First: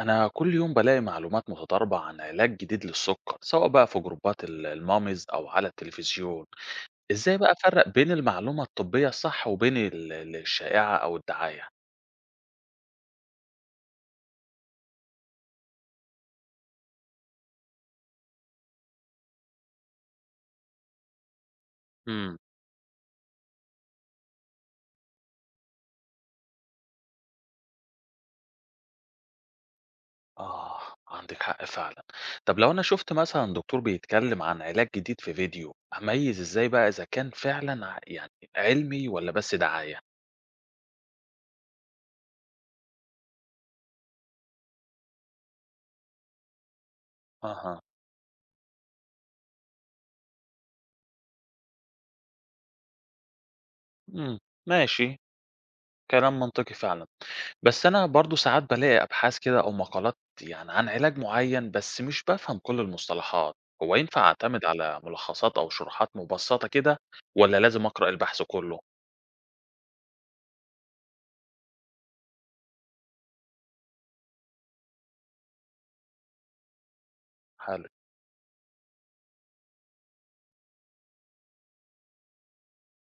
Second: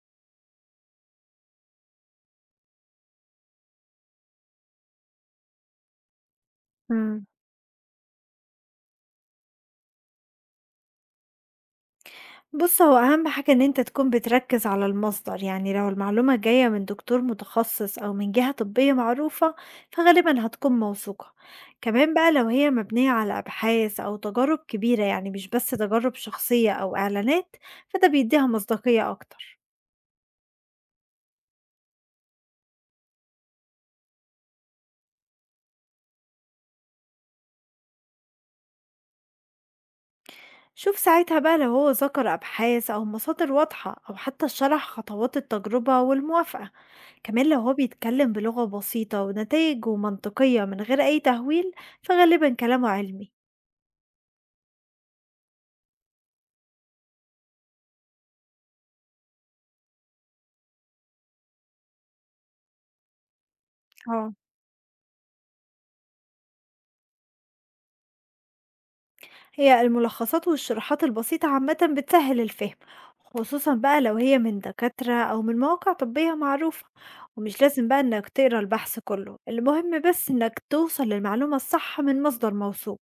أنا كل يوم بلاقي معلومات متضاربة عن علاج جديد للسكر، سواء بقى في جروبات الماميز أو على التلفزيون. إمم. إزاي بقى أفرق بين المعلومة الطبية الصح وبين الشائعة أو الدعاية؟ بُص، هو أهم حاجة إن أنت تكون بتركّز على المصدر، يعني لو المعلومة جاية من دكتور متخصص أو من جهة طبية معروفة، فغالبًا هتكون موثوقة. كمان بقى امم لو هي مبنية على أبحاث أو تجارب كبيرة، يعني مش بس تجارب شخصية أو إعلانات، فده بيديها مصداقية أكتر. آه، عندك حق فعلا. طب لو أنا شفت مثلا دكتور بيتكلم عن علاج جديد في فيديو، أميز إزاي بقى إذا كان فعلا يعني علمي ولا بس دعاية؟ شوف ساعتها بقى لو هو ذكر أبحاث أو مصادر واضحة أو حتى شرح خطوات التجربة والموافقة، كمان لو هو أها. بيتكلم بلغة بسيطة ونتائج ومنطقية من غير أي تهويل، فغالبا كلامه علمي. مم. ماشي، كلام منطقي فعلًا. بس أنا برضه ساعات بالاقي أبحاث كده أو مقالات يعني عن علاج معين، بس مش بافهم كل المصطلحات. هو ينفع اه، أعتمد على ملخصات أو شروحات مبسطة كده، والّا لازم أقرأ البحث كله؟ هي الملخصات والشروحات البسيطة عامة بتسهل الفهم، خصوصا بقى لو هي من دكاترة أو من مواقع طبية معروفة. ومش حلو. لازم بقى إنك تقرا البحث كله، المهم بس إنك توصل للمعلومة الصح من مصدر موثوق.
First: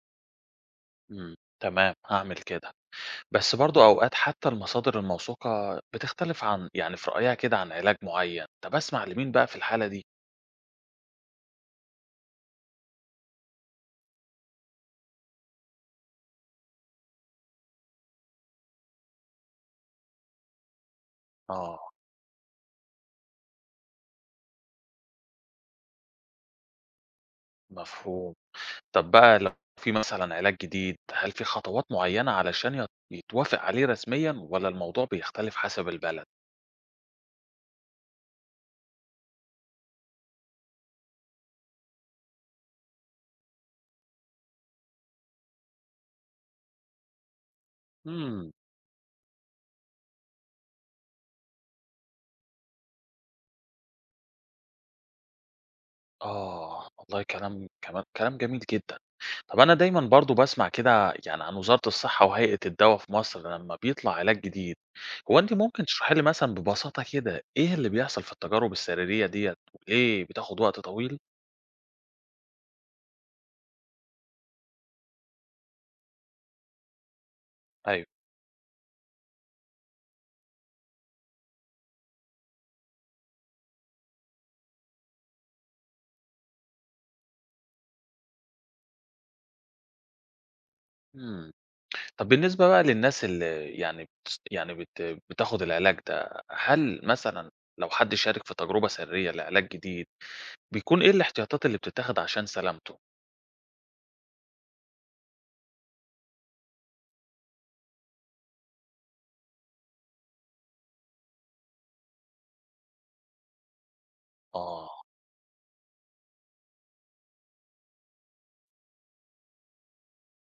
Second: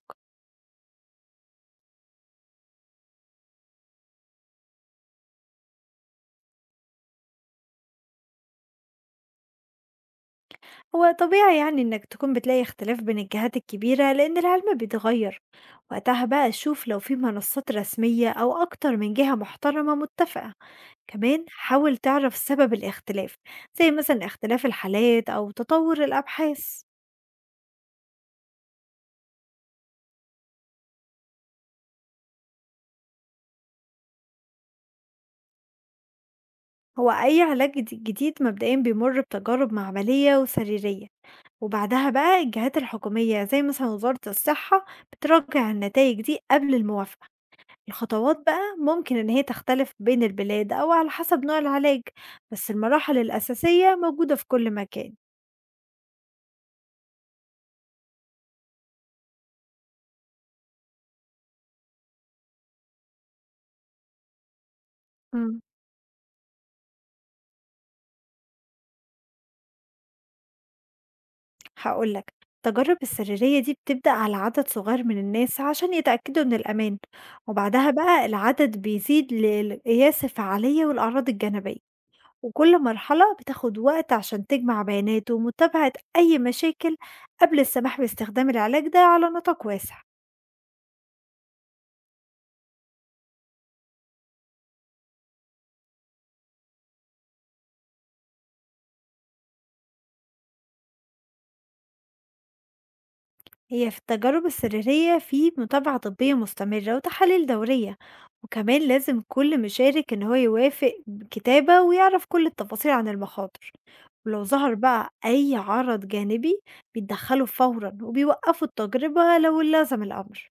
إمم، تمام، هاعمل كده. بس برضه أوقات حتى المصادر الموثوقة بتختلف عن، يعني في رأيها كده عن علاج معين. طب أسمع لمين بقى في الحالة دي؟ هو طبيعي يعني إنك تكون بتلاقي اختلاف بين الجهات الكبيرة لأن العلم بيتغير. وقتها بقى شوف لو في منصات رسمية أو أكتر من جهة محترمة متفقة، كمان آه، حاول تعرف سبب الاختلاف، زي مثلا اختلاف الحالات أو تطور الأبحاث. مفهوم. طب بقى لو في مثلًا علاج جديد، هل في خطوات معيّنة علشان يتوافق عليه رسميًا والّا الموضوع بيختلف حسب البلد؟ هو أي علاج جديد مبدئيا بيمر بتجارب معملية وسريرية، وبعدها بقى الجهات الحكومية زي مثلا وزارة الصحة بتراجع النتائج دي قبل الموافقة. الخطوات إمم. بقى ممكن إن هي تختلف بين البلاد أو على حسب نوع العلاج، بس المراحل الأساسية موجودة في كل مكان. آه، والله كلام جميل جدًا. طب أنا دايمًا برضه باسمع كده يعني عن وزارة الصحة وهيئة الدوا في مصر لمّا بيطلع علاج جديد، هو أنتِ مم. ممكن تشرحي لي مثلًا ببساطة كده إيه اللي بيحصل في التجارب السريرية ديّة، وليه بتاخد وقت طويل؟ هقولك، التجارب السريرية دي بتبدأ على عدد صغير من الناس عشان يتأكدوا من الأمان، وبعدها أيوه. بقى العدد بيزيد لقياس الفعالية والأعراض الجانبية. وكل مرحلة بتاخد وقت عشان تجمع بيانات ومتابعة أي مشاكل قبل السماح باستخدام العلاج ده على نطاق واسع. إمم. طب بالنسبة بقى للناس اللي يعني بتس يعني بت بتاخد العلاج ده، هل مثلًا لو حد شارك في تجربة سرية لعلاج جديد، بيكون إيه الاحتياطات اللي بتتاخد عشان سلامته؟ هي في التجارب السريرية في متابعة طبية مستمرة وتحاليل دورية، وكمان لازم كل مشارك إن هو يوافق بكتابة ويعرف كل التفاصيل عن المخاطر. ولو ظهر آه، بقى أي عرض جانبي، بيتدخلوا فورا وبيوقفوا التجربة لو لازم الأمر.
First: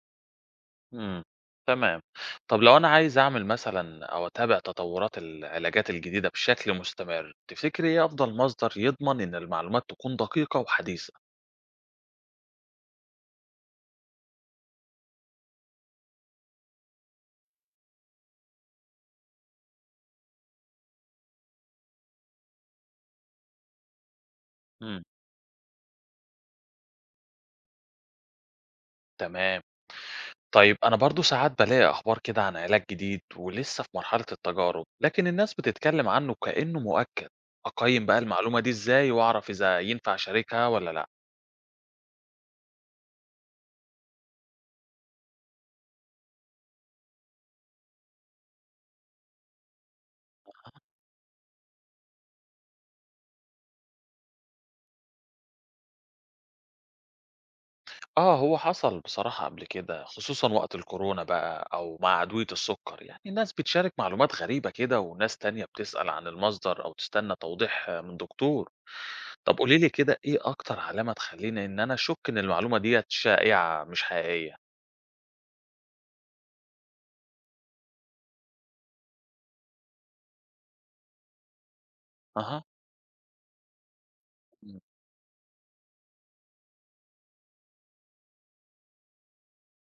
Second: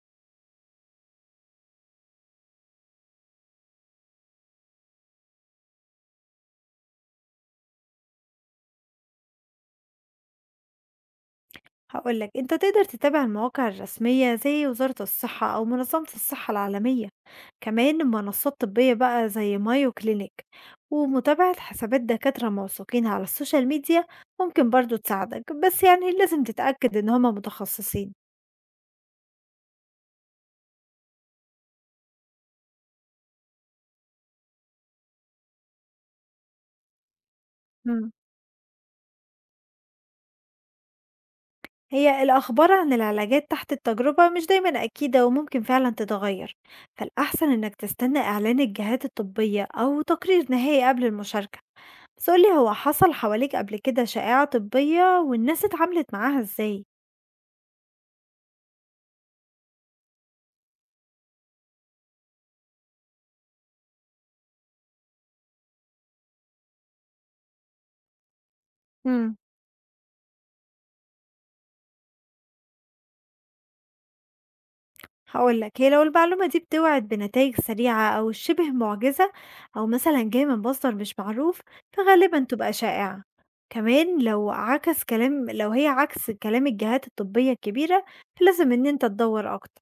إمم، تمام. طب لو أنا عايز أعمل مثلًا أو أتابع تطورات العلاجات الجديدة بشكل مستمر، تفتكري إيه أفضل مصدر يضمن إن المعلومات تكون دقيقة وحديثة؟ هاقول لك، أنت تقدر تتابع المواقع الرسمية زي وزارة الصحة أو منظمة الصحة العالمية، كمان منصات طبية بقى زي مايو كلينيك، ومتابعة حسابات دكاترة موثوقين على السوشيال ميديا ممكن برضو إمم، تساعدك، بس يعني لازم تتأكد إن هما متخصصين. تمام. طيب أنا برضو ساعات بلاقي أخبار كده عن علاج جديد ولسه في مرحلة التجارب، لكن الناس بتتكلم عنه كأنه مؤكد. أقيم مم. بقى المعلومة دي إزاي وأعرف إذا ينفع أشاركها ولا لأ؟ هي الأخبار عن العلاجات تحت التجربة مش دايما أكيدة وممكن فعلا تتغير، فالأحسن إنك تستنى إعلان الجهات الطبية أو تقرير نهائي قبل المشاركة. بس قُل لي، هو حصل حواليك قبل كده شائعة طبية والناس اتعاملت معاها إزاي؟ آه، هو حصل بصراحة قبل كده، خصوصا وقت الكورونا بقى أو مع عدوية السكر، يعني الناس بتشارك معلومات غريبة كده وناس تانية بتسأل عن المصدر أو تستنى توضيح آه من دكتور. إمم. طب قوليلي كده إيه أكتر علامة تخليني إن أنا أشك إن المعلومة ديت شائعة مش حقيقية؟ هاقول لك، هي لو المعلومة دي بتوعد بنتايج سريعة أو شِبه معجزة، أو مثلًا جاية من مصدر مش معروف، فغالبًا أها. تبقى شائعة. كمان لو هي عكس كلام الجهات الطبية الكبيرة، فلازم إن أنت تدوّر أكتر.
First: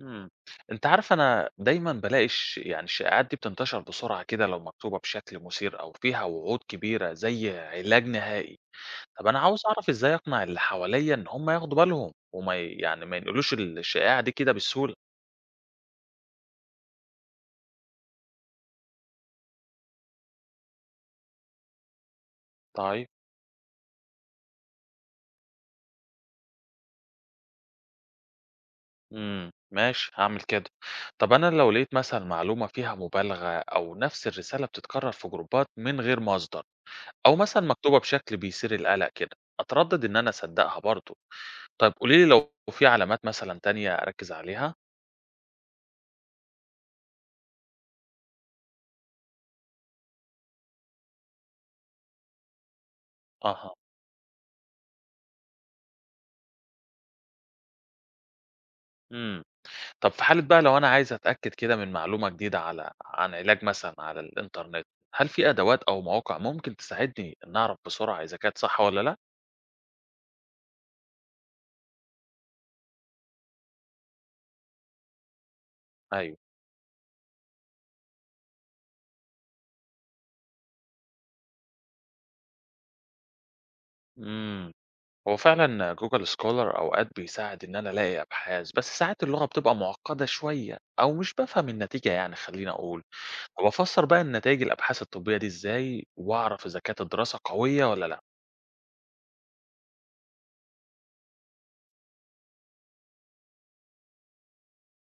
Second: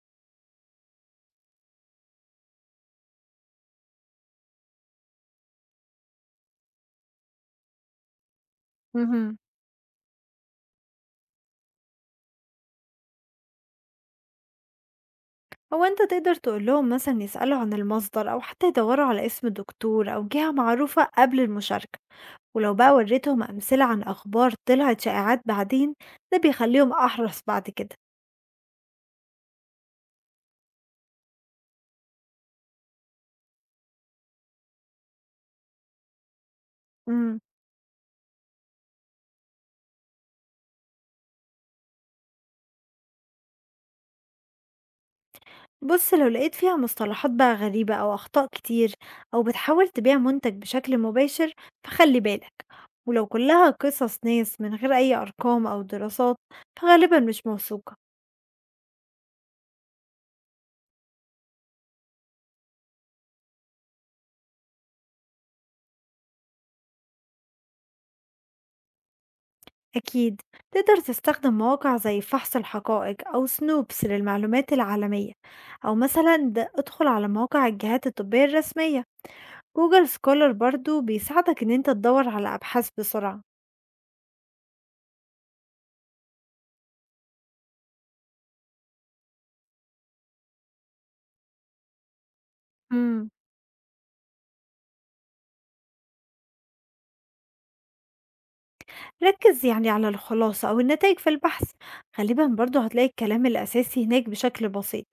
إمم. أنتِ عارفة أنا دايمًا بالاقي يعني الشائعات دي بتنتشر بسرعة كده لو مكتوبة بشكل مثير أو فيها وعود كبيرة زي علاج نهائي. طب اهم. أنا عاوز أعرف إزاي أقنع اللي حواليّا إن هم ياخدوا بالهم وما ي يعني ما ينقلوش الشائعة دي كده بسهولة؟ هو أنت تقدر تقول لهم مثلًا يسألوا عن المصدر أو حتى يدوروا على اسم دكتور أو جهة معروفة قبل المشاركة، ولو بقى طيب. وريتهم أمثلة عن أخبار طلعت شائعات بعدين، ده بيخليهم أحرص بعد كده. إمم، ماشي، هاعمل كده. طب أنا لو لقيت مثلًا معلومة فيها مبالغة أو نفس الرسالة بتتكرر في جروبات من غير مصدر، أو امم مثلًا مكتوبة بشكل بيثير القلق كده، أتردد إن أنا أصدقها برضه. طيب قولي لي لو في علامات مثلًا تانية أركّز عليها؟ بص، لو لقيت فيها مصطلحات بقى غريبة أو أخطاء كتير، أو بتحاول تبيع منتج بشكل مباشر، فخلي بالك. ولو كلها أها، قصص ناس من غير أي أرقام أو دراسات، فغالبا مش موثوقة. إمم. طب في حالة بقى لو أنا عايز أتأكد كده من معلومة جديدة على عن علاج مثلًا على الإنترنت، هل في أدوات أو مواقع ممكن تساعدني إني أعرف بسرعة إذا كانت صح والّا لأ؟ أكيد، تقدر تستخدم مواقع زي فحص الحقائق أو سنوبس للمعلومات العالمية، أو أيوه. مثلا ادخل على مواقع الجهات الطبية الرسمية. جوجل سكولر برضو بيساعدك إن أنت تدور على أبحاث بسرعة. إمم. هو فعلًا Google Scholar أوقات بيساعد إن أنا ألاقي أبحاث، بس ساعات اللغة بتبقى معقدة شوية أو مش بافهم النتيجة، يعني خلّيني أقول. امم طب أفسّر بقى النتايج الأبحاث الطبية دي إزاي وأعرف إذا كانت الدراسة قوية والّا لأ؟ ركز يعني على الخلاصة أو النتائج في البحث، غالبا برضو هتلاقي الكلام الأساسي هناك بشكل بسيط.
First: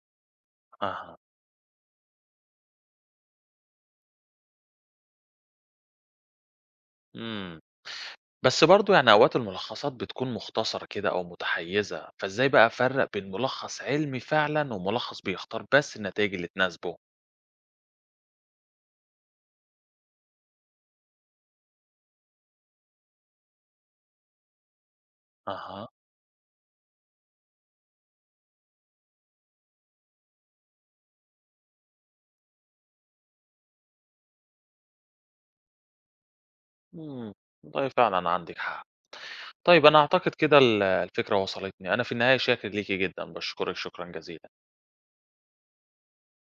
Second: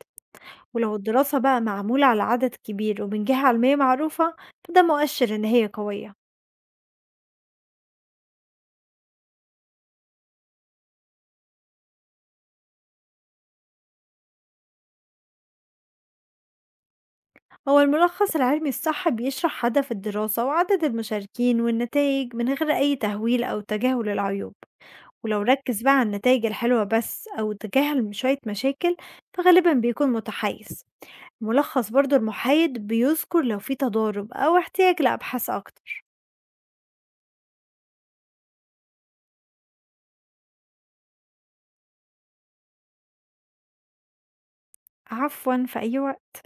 ولو أها. الدراسة بقى معمولة على عدد كبير ومن جهة علمية معروفة، فده مؤشر إن هي قوية. إمم. بس برضه يعني أوقات الملخصات بتكون مختصرة كده أو متحيزة، فإزاي بقى أفرق بين ملخص علمي فعلا وملخص بيختار بس النتائج اللي تناسبه؟ هو الملخص العلمي الصح بيشرح هدف الدراسة وعدد المشاركين والنتائج من غير أي تهويل أو تجاهل العيوب. ولو ركز أها. بقى على النتائج الحلوة بس أو تجاهل شوية مشاكل، فغالبا بيكون متحيز. ملخص برضو المحايد بيذكر لو في تضارب أو احتياج لأبحاث أكتر. امم. طيب فعلا عندك حق. طيب أنا أعتقد كده الفكرة وصلتني، أنا في النهاية شاكر ليكي جدا، بشكرك شكرا جزيلا. عفوا، في أي وقت.